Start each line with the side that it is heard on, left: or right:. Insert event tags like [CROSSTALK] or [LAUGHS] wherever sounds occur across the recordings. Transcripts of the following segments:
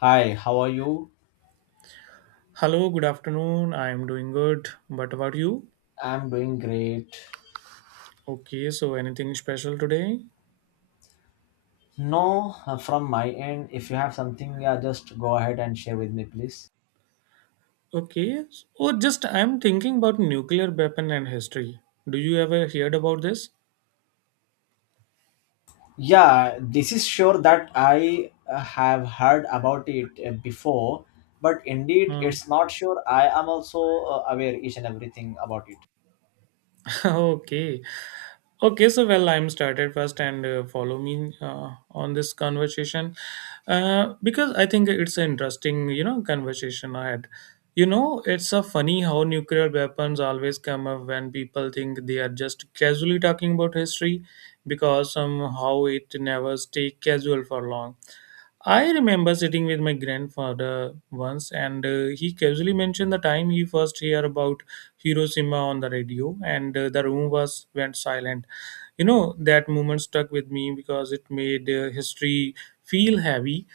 left: Hi, how are you?
right: Hello, good afternoon. I'm doing good. What about you?
left: I'm doing great.
right: Okay, so anything special today?
left: No, from my end, if you have something, yeah, just go ahead and share with me, please.
right: Okay. Oh, just I'm thinking about nuclear weapon and history. Do you ever heard about this?
left: Yeah, this is sure that I have heard about it before, but indeed,
right: Hmm.
left: it's not sure. I am also aware each and everything about it.
right: [LAUGHS] Okay. Okay, so well, I'm started first and follow me on this conversation because I think it's an interesting, conversation I had. It's a funny how nuclear weapons always come up when people think they are just casually talking about history because somehow it never stay casual for long. I remember sitting with my grandfather once, and he casually mentioned the time he first heard about Hiroshima on the radio, and the room was went silent. You know that moment stuck with me because it made history feel heavy,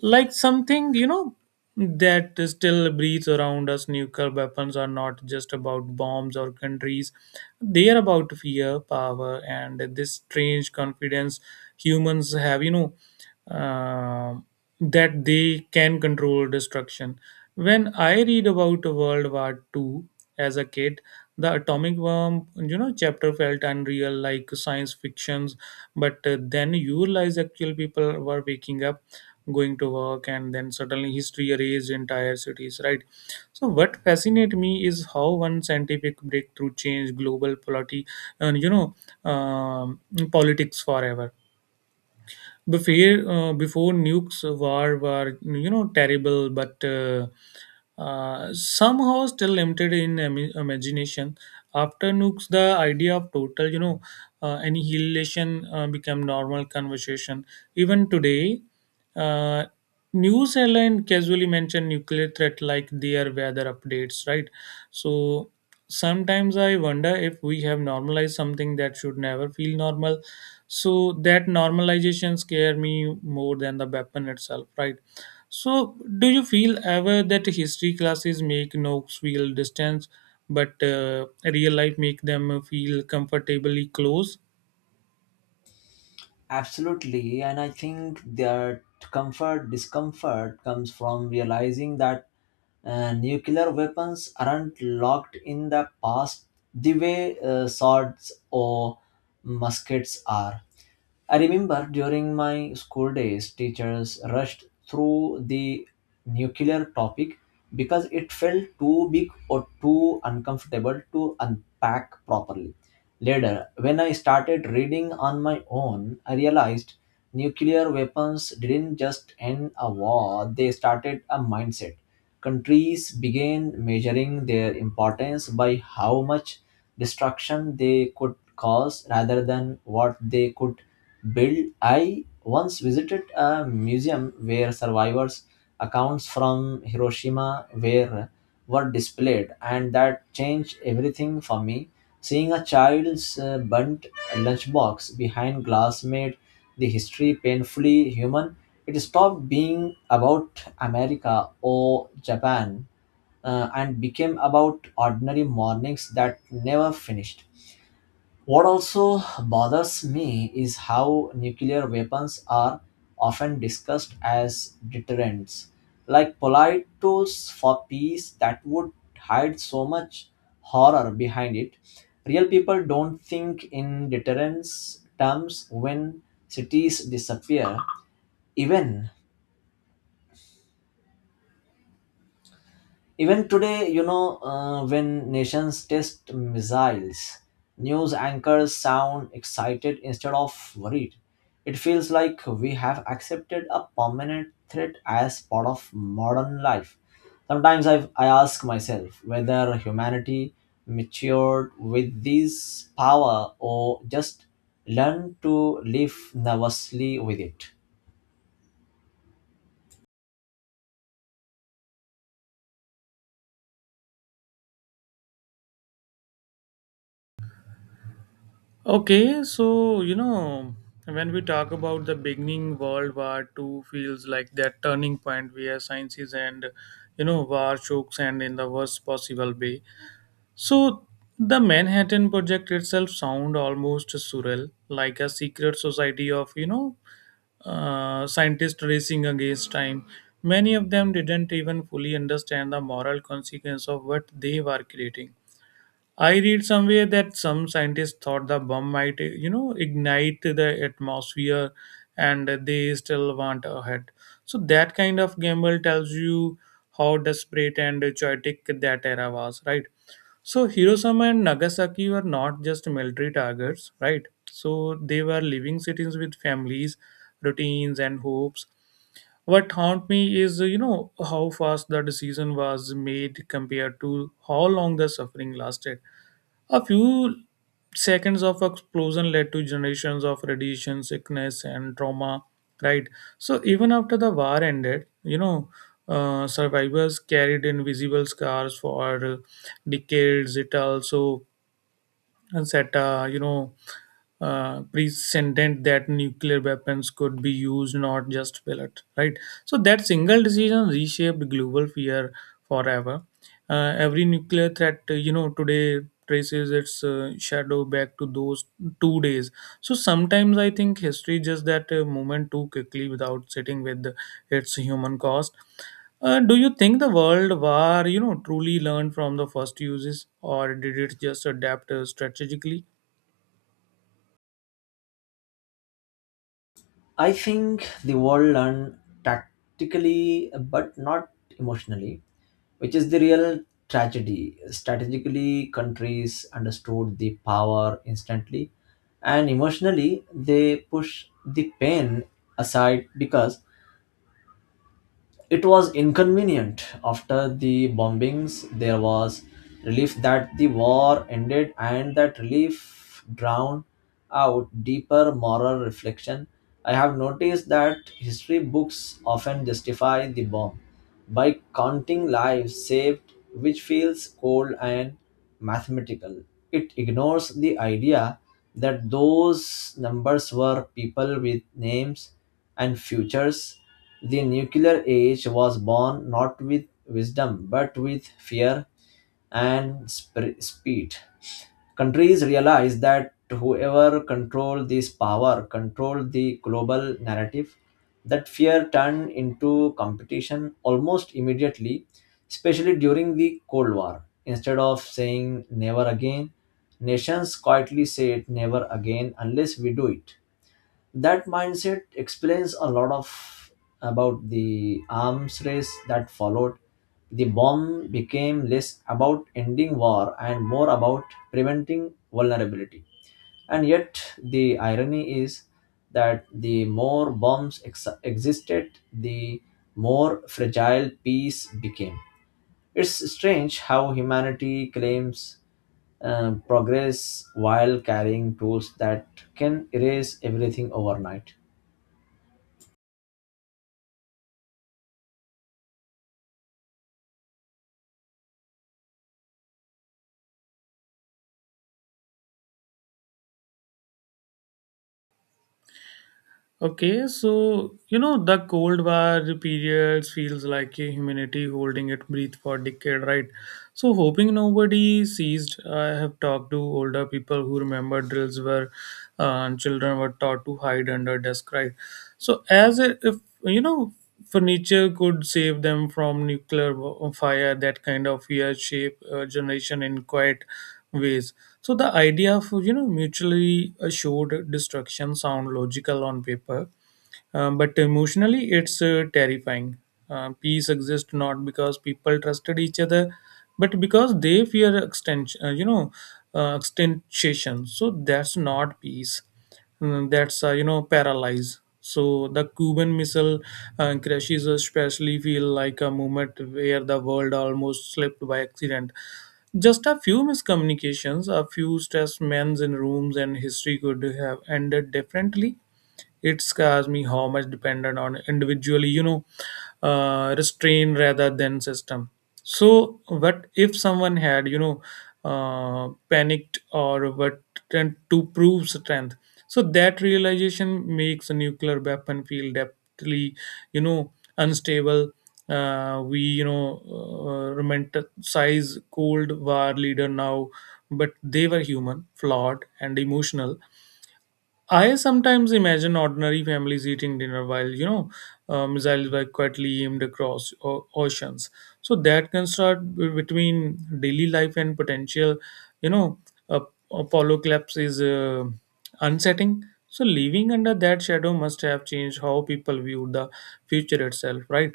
right: like something that still breathes around us. Nuclear weapons are not just about bombs or countries; they are about fear, power, and this strange confidence humans have. You know um, that they can control destruction. When I read about World War II as a kid, the atomic bomb, chapter felt unreal, like science fictions. But then you realize actual people were waking up, going to work, and then suddenly history erased entire cities, right? So what fascinates me is how one scientific breakthrough changed global polity, and you know, um, politics forever before nukes war were terrible, but somehow still limited in imagination. After nukes, the idea of total annihilation became normal conversation. Even today, uh, news headline casually mention nuclear threat like their weather updates, right? So sometimes I wonder if we have normalized something that should never feel normal. So that normalization scare me more than the weapon itself, right? So do you feel ever that history classes make nooks feel distance, but real life make them feel comfortably close?
left: Absolutely, and I think that comfort discomfort comes from realizing that nuclear weapons aren't locked in the past the way swords or muskets are. I remember during my school days, teachers rushed through the nuclear topic because it felt too big or too uncomfortable to unpack properly. Later, when I started reading on my own, I realized nuclear weapons didn't just end a war, they started a mindset. Countries began measuring their importance by how much destruction they could cause rather than what they could Bill, I once visited a museum where survivors' accounts from Hiroshima were displayed, and that changed everything for me. Seeing a child's burnt lunchbox behind glass made the history painfully human. It stopped being about America or Japan and became about ordinary mornings that never finished. What also bothers me is how nuclear weapons are often discussed as deterrents, like polite tools for peace that would hide so much horror behind it. Real people don't think in deterrence terms when cities disappear, even even today, you know, when nations test missiles, news anchors sound excited instead of worried. It feels like we have accepted a permanent threat as part of modern life. Sometimes I ask myself whether humanity matured with this power or just learned to live nervously with it.
right: Okay, so when we talk about the beginning World War Two feels like that turning point where sciences and war chokes and in the worst possible way. So the Manhattan Project itself sound almost surreal, like a secret society of scientists racing against time. Many of them didn't even fully understand the moral consequence of what they were creating. I read somewhere that some scientists thought the bomb might, ignite the atmosphere, and they still want ahead. So that kind of gamble tells you how desperate and chaotic that era was, right? So Hiroshima and Nagasaki were not just military targets, right? So they were living cities with families, routines, and hopes. What haunt me is, how fast the decision was made compared to how long the suffering lasted. A few seconds of explosion led to generations of radiation sickness and trauma, right? So even after the war ended, survivors carried invisible scars for decades. It also set a, precedent that nuclear weapons could be used, not just pellet, right? So that single decision reshaped global fear forever. Every nuclear threat, today traces its shadow back to those 2 days. So sometimes I think history just that moment too quickly without sitting with its human cost. Do you think the world war, truly learned from the first uses, or did it just adapt strategically?
left: I think the world learned tactically but not emotionally, which is the real tragedy. Strategically, countries understood the power instantly, and emotionally, they push the pain aside because it was inconvenient. After the bombings, there was relief that the war ended, and that relief drowned out deeper moral reflection. I have noticed that history books often justify the bomb by counting lives saved, which feels cold and mathematical. It ignores the idea that those numbers were people with names and futures. The nuclear age was born not with wisdom but with fear and speed. Countries realized that whoever controlled this power controlled the global narrative. That fear turned into competition almost immediately, especially during the Cold War. Instead of saying never again, nations quietly said never again unless we do it. That mindset explains a lot of about the arms race that followed. The bomb became less about ending war and more about preventing vulnerability, and yet the irony is that the more bombs existed, the more fragile peace became. It's strange how humanity claims progress while carrying tools that can erase everything overnight.
right: Okay, so the Cold War periods feels like a humanity holding it breath for decade, right? So hoping nobody seized. I have talked to older people who remember drills where children were taught to hide under desk, right? So, as if you know, furniture could save them from nuclear fire, that kind of weird shape generation in quite ways. So, the idea of mutually assured destruction sound logical on paper, but emotionally, it's terrifying. Peace exists not because people trusted each other, but because they fear extension. Extension. So that's not peace. That's paralyze. So the Cuban Missile crashes especially feel like a moment where the world almost slipped by accident. Just a few miscommunications, a few stress men in rooms, and history could have ended differently. It scares me how much dependent on individually, restraint rather than system. So, what if someone had, panicked or what tend to prove strength? So that realization makes a nuclear weapon feel deeply, you know, unstable. We romanticize Cold War leader now, but they were human, flawed, and emotional. I sometimes imagine ordinary families eating dinner while, missiles were quietly aimed across oceans. So that construct between daily life and potential, you know, uh, Apollo collapse is unsettling. So living under that shadow must have changed how people view the future itself, right?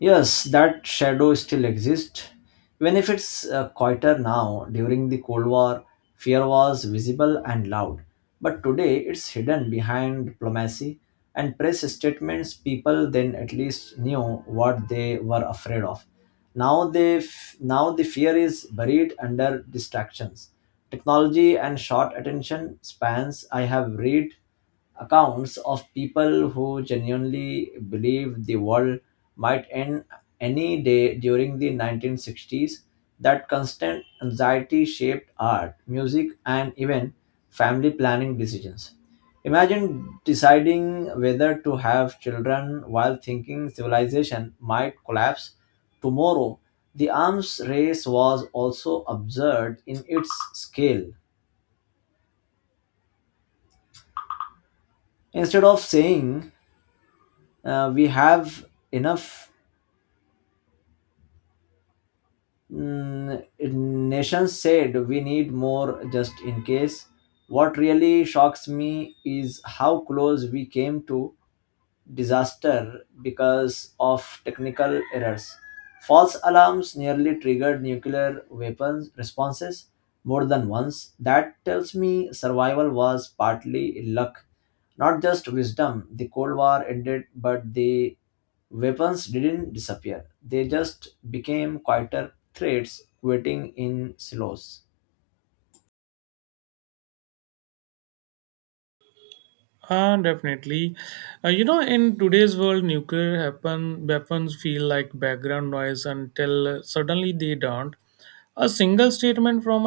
left: Yes, that shadow still exists. Even if it's quieter now, during the Cold War, fear was visible and loud. But today, it's hidden behind diplomacy and press statements. People then at least knew what they were afraid of. Now, now the fear is buried under distractions, technology, and short attention spans. I have read accounts of people who genuinely believe the world might end any day during the 1960s. That constant anxiety shaped art, music, and even family planning decisions. Imagine deciding whether to have children while thinking civilization might collapse tomorrow. The arms race was also absurd in its scale. Instead of saying we have enough, mm, nations said we need more just in case. What really shocks me is how close we came to disaster because of technical errors. False alarms nearly triggered nuclear weapons responses more than once. That tells me survival was partly luck, not just wisdom. The Cold War ended, but the weapons didn't disappear. They just became quieter threats, waiting in silos.
right: Definitely. In today's world, nuclear weapons feel like background noise until suddenly they don't. A single statement from